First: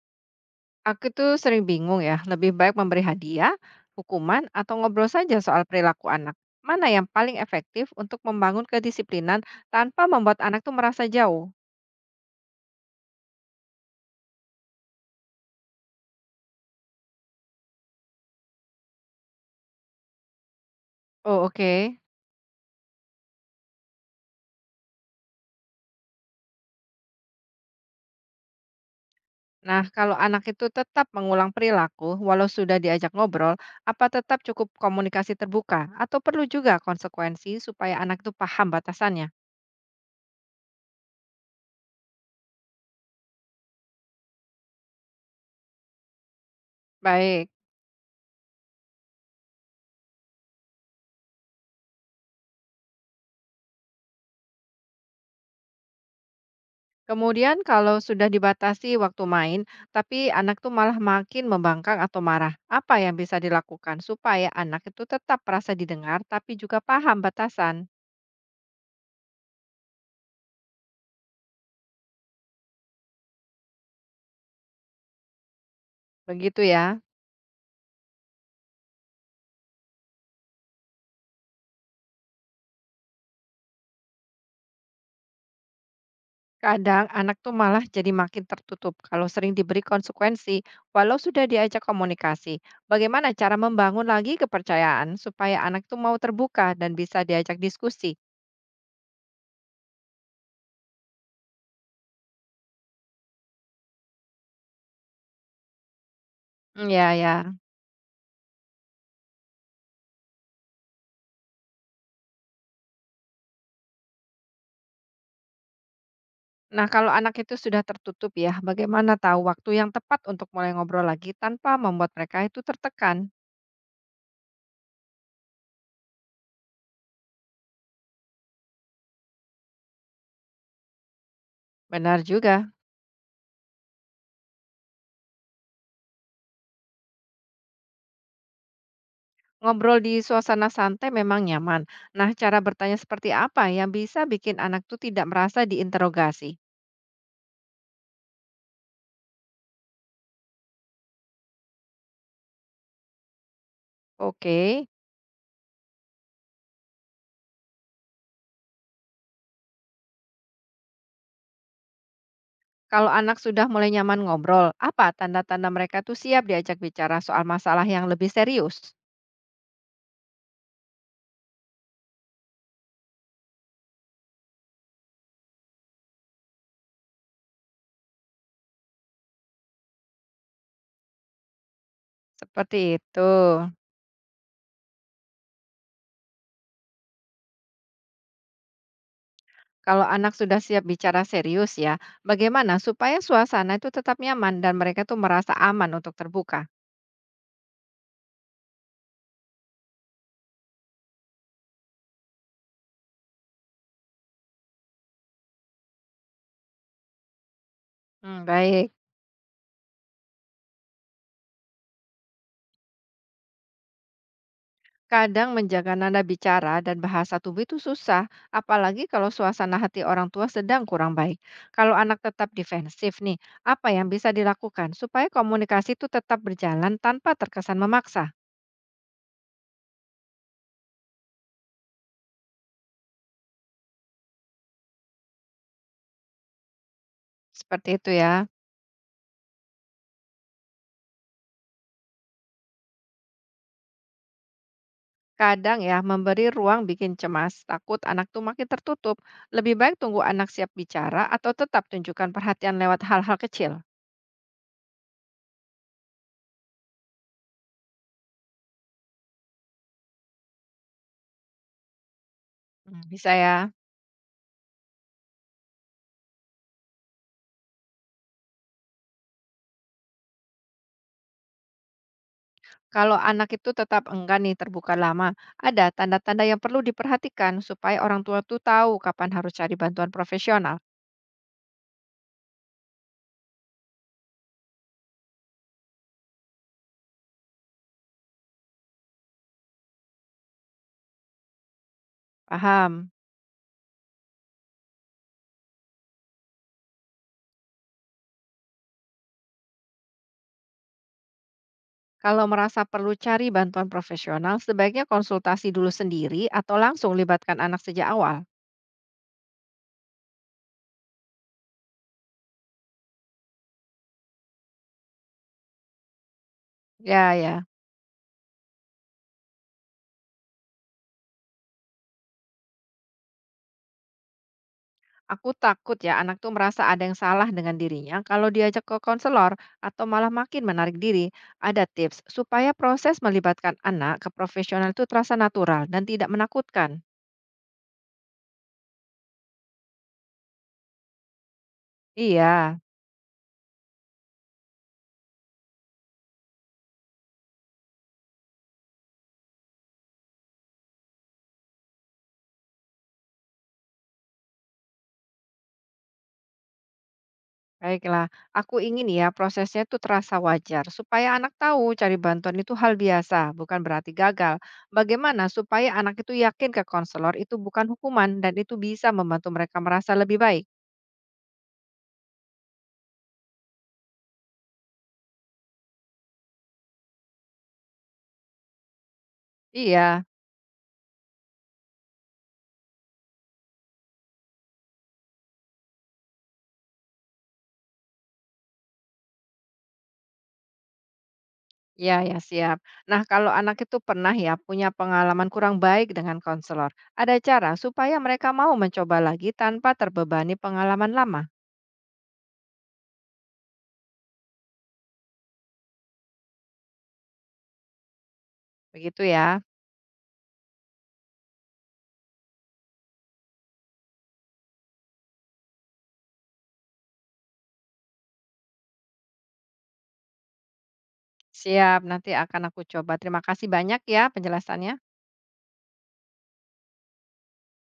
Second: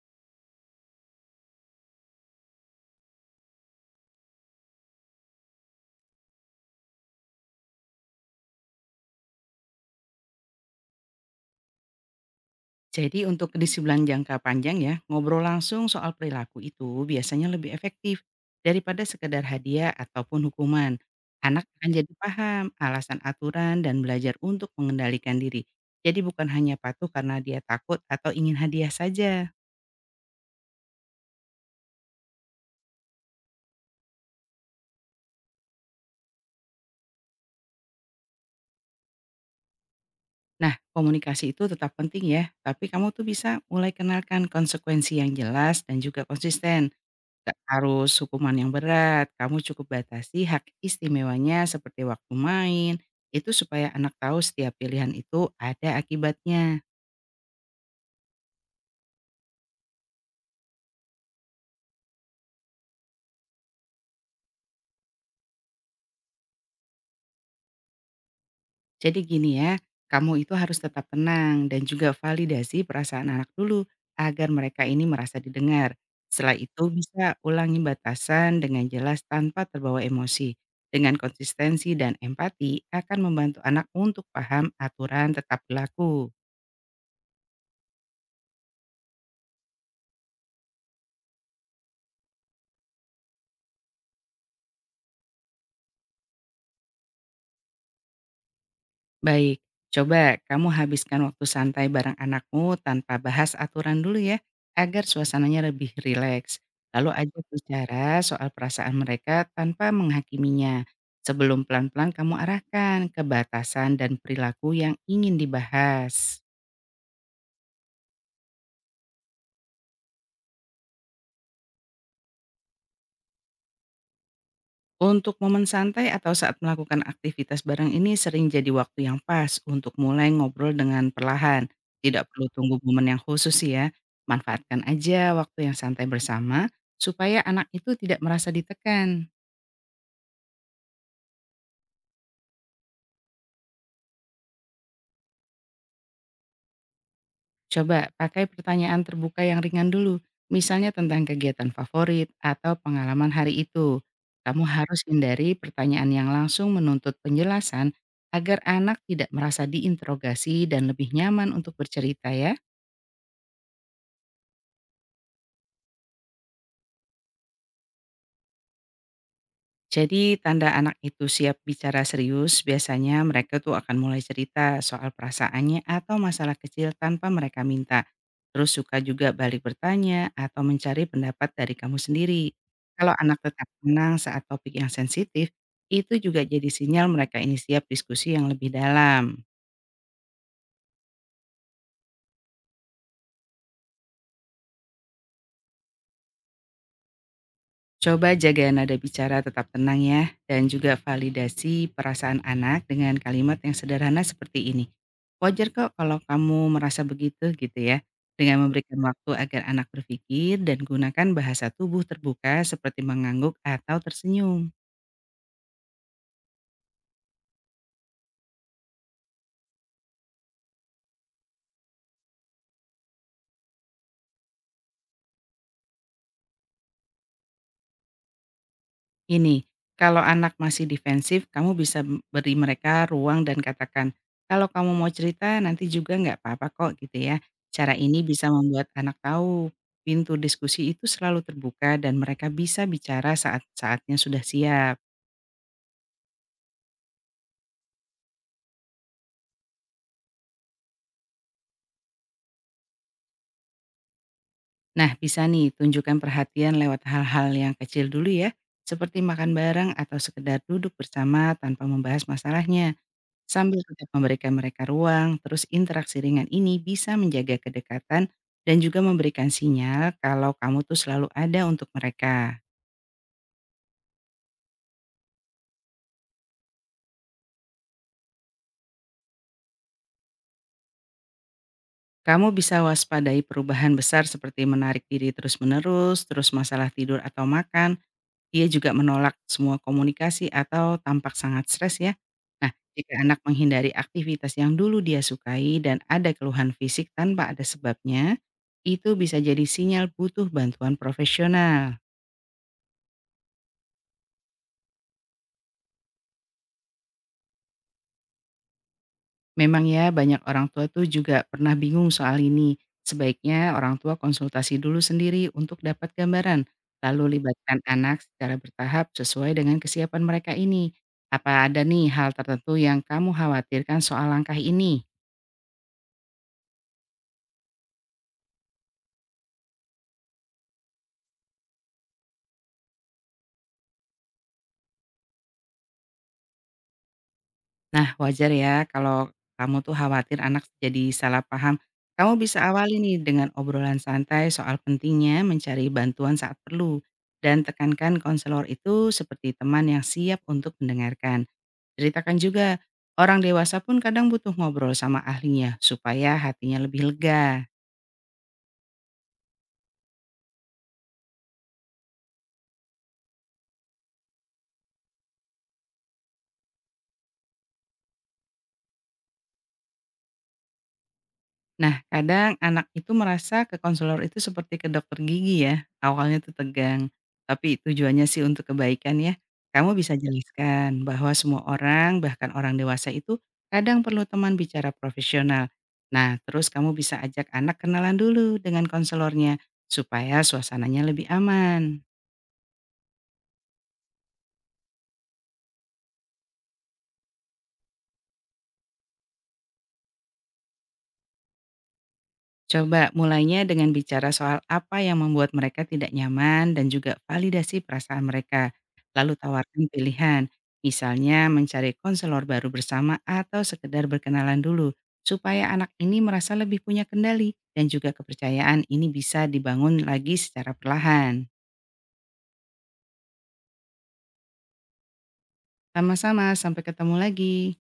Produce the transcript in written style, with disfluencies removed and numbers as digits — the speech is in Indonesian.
Aku tuh sering bingung ya, lebih baik memberi hadiah, hukuman, atau ngobrol saja soal perilaku anak. Mana yang paling efektif untuk membangun kedisiplinan tanpa membuat anak tuh merasa jauh? Jadi untuk kedisiplinan jangka panjang ya, ngobrol langsung soal perilaku itu biasanya lebih efektif daripada sekedar hadiah ataupun hukuman. Oh, Anak akan oke. jadi paham alasan aturan dan belajar untuk mengendalikan diri. Jadi bukan hanya patuh karena dia takut atau ingin hadiah saja. Nah, kalau anak itu tetap mengulang perilaku walau sudah diajak ngobrol, apa tetap cukup komunikasi terbuka atau perlu juga konsekuensi supaya anak tuh paham batasannya? Nah, komunikasi itu tetap penting ya, tapi kamu tuh bisa mulai kenalkan konsekuensi yang jelas dan juga konsisten. Baik. Nggak harus hukuman yang berat, kamu cukup batasi hak istimewanya seperti waktu main, itu supaya anak tahu setiap pilihan itu ada akibatnya. Kemudian kalau sudah dibatasi waktu main, tapi anak tuh malah makin membangkang atau marah, apa yang bisa dilakukan supaya anak itu tetap merasa didengar tapi juga paham batasan? Jadi gini ya, kamu itu harus tetap tenang dan juga validasi perasaan anak dulu agar mereka ini merasa didengar. Setelah Begitu itu ya. bisa ulangi batasan dengan jelas tanpa terbawa emosi. Dengan konsistensi dan empati akan membantu anak untuk paham aturan tetap berlaku. Kadang anak tuh malah jadi makin tertutup kalau sering diberi konsekuensi walau sudah diajak komunikasi. Bagaimana cara membangun lagi kepercayaan supaya anak tuh mau terbuka dan bisa diajak diskusi? Baik, coba kamu habiskan waktu santai bareng anakmu tanpa bahas aturan dulu ya, agar suasananya lebih rileks. Mm, Lalu ya, ajak ya. bicara soal perasaan mereka tanpa menghakiminya. Sebelum pelan-pelan kamu arahkan ke batasan dan perilaku yang ingin dibahas. Nah, kalau anak itu sudah tertutup ya, bagaimana tahu waktu yang tepat untuk mulai ngobrol lagi tanpa membuat mereka itu tertekan? Untuk momen santai atau saat melakukan aktivitas bareng ini sering jadi waktu yang pas untuk mulai ngobrol dengan perlahan. Tidak Benar perlu juga, tunggu momen yang khusus sih ya. Manfaatkan aja waktu yang santai bersama supaya anak itu tidak merasa ditekan. ngobrol di suasana santai memang nyaman. Nah, cara bertanya seperti apa yang bisa bikin anak tuh tidak merasa diinterogasi? Coba pakai pertanyaan terbuka yang ringan dulu. Misalnya tentang kegiatan favorit atau pengalaman hari itu. Oke, Kamu harus hindari pertanyaan yang langsung menuntut penjelasan agar anak tidak merasa diinterogasi dan lebih nyaman untuk bercerita ya. kalau anak sudah mulai nyaman ngobrol, apa tanda-tanda mereka tuh siap diajak bicara soal masalah yang lebih serius? Jadi tanda anak itu siap bicara serius, biasanya mereka tuh akan mulai cerita soal perasaannya atau masalah kecil tanpa mereka minta. Terus suka juga balik bertanya atau mencari pendapat dari kamu sendiri. Seperti Kalau itu. anak tetap tenang saat topik yang sensitif, itu juga jadi sinyal mereka ini siap diskusi yang lebih dalam. Kalau anak sudah siap bicara serius ya, bagaimana supaya suasana itu tetap nyaman dan mereka tuh merasa aman untuk terbuka? Coba jaga nada bicara tetap tenang ya, dan juga validasi perasaan anak dengan kalimat yang sederhana seperti ini. Wajar kok kalau kamu merasa begitu gitu ya, Hmm, dengan baik. memberikan waktu agar anak berpikir dan gunakan bahasa tubuh terbuka seperti mengangguk atau tersenyum. Kadang menjaga nada bicara dan bahasa tubuh itu susah, apalagi kalau suasana hati orang tua sedang kurang baik. Kalau anak tetap defensif nih, apa yang bisa dilakukan supaya komunikasi itu tetap berjalan tanpa terkesan memaksa? Ini, kalau anak masih defensif, kamu bisa beri mereka ruang dan katakan, kalau kamu mau cerita nanti juga nggak apa-apa kok gitu ya. Seperti Cara itu ini ya. bisa membuat anak tahu pintu diskusi itu selalu terbuka dan mereka bisa bicara saat saatnya sudah siap. Kadang ya, memberi ruang bikin cemas, takut anak tuh makin tertutup. Lebih baik tunggu anak siap bicara atau tetap tunjukkan perhatian lewat hal-hal kecil. Nah, bisa nih tunjukkan perhatian lewat hal-hal yang kecil dulu ya, seperti makan bareng atau sekedar duduk bersama tanpa membahas masalahnya. Hmm, bisa ya. Sambil tetap memberikan mereka ruang, terus interaksi ringan ini bisa menjaga kedekatan dan juga memberikan sinyal kalau kamu tuh selalu ada untuk mereka. Kalau anak itu tetap enggan nih terbuka lama, ada tanda-tanda yang perlu diperhatikan supaya orang tua tuh tahu kapan harus cari bantuan profesional. Kamu bisa waspadai perubahan besar seperti menarik diri terus-menerus, terus masalah tidur atau makan. Dia juga menolak semua komunikasi atau tampak sangat stres ya. Nah, Paham? jika anak menghindari aktivitas yang dulu dia sukai dan ada keluhan fisik tanpa ada sebabnya, itu bisa jadi sinyal butuh bantuan profesional. Kalau merasa perlu cari bantuan profesional, sebaiknya konsultasi dulu sendiri atau langsung libatkan anak sejak awal. Memang ya, banyak orang tua tuh juga pernah bingung soal ini. Sebaiknya orang tua konsultasi dulu sendiri untuk dapat gambaran, lalu Ya, ya. libatkan anak secara bertahap sesuai dengan kesiapan mereka ini. Apa ada nih hal tertentu yang kamu khawatirkan soal langkah ini? Aku takut ya anak tuh merasa ada yang salah dengan dirinya kalau diajak ke konselor atau malah makin menarik diri. Ada tips supaya proses melibatkan anak ke profesional itu terasa natural dan tidak menakutkan. Nah, wajar ya kalau kamu tuh khawatir anak jadi salah paham. Kamu bisa Iya, awali nih dengan obrolan santai soal pentingnya mencari bantuan saat perlu dan tekankan konselor itu seperti teman yang siap untuk mendengarkan. Ceritakan juga, orang dewasa pun kadang butuh ngobrol sama ahlinya supaya hatinya lebih lega. baiklah. Aku ingin ya prosesnya itu terasa wajar supaya anak tahu cari bantuan itu hal biasa, bukan berarti gagal. Bagaimana supaya anak itu yakin ke konselor itu bukan hukuman dan itu bisa membantu mereka merasa lebih baik? Nah, kadang anak itu merasa ke konselor itu seperti ke dokter gigi ya, awalnya tuh tegang, tapi tujuannya sih untuk kebaikan ya. Kamu bisa Iya. Ya. Jelaskan bahwa semua orang, bahkan orang dewasa itu kadang perlu teman bicara profesional. Nah, terus kamu bisa ajak anak kenalan dulu dengan konselornya supaya suasananya lebih aman. Ya, ya, siap. Nah, kalau anak itu pernah ya punya pengalaman kurang baik dengan konselor, ada cara supaya mereka mau mencoba lagi tanpa terbebani pengalaman lama. Coba mulainya dengan bicara soal apa yang membuat mereka tidak nyaman dan juga validasi perasaan mereka. Begitu Lalu ya. tawarkan pilihan, misalnya mencari konselor baru bersama atau sekedar berkenalan dulu, supaya anak ini merasa lebih punya kendali dan juga kepercayaan ini bisa dibangun lagi secara perlahan. Siap, nanti akan aku coba. Terima kasih banyak ya penjelasannya. Sama-sama, sampai ketemu lagi.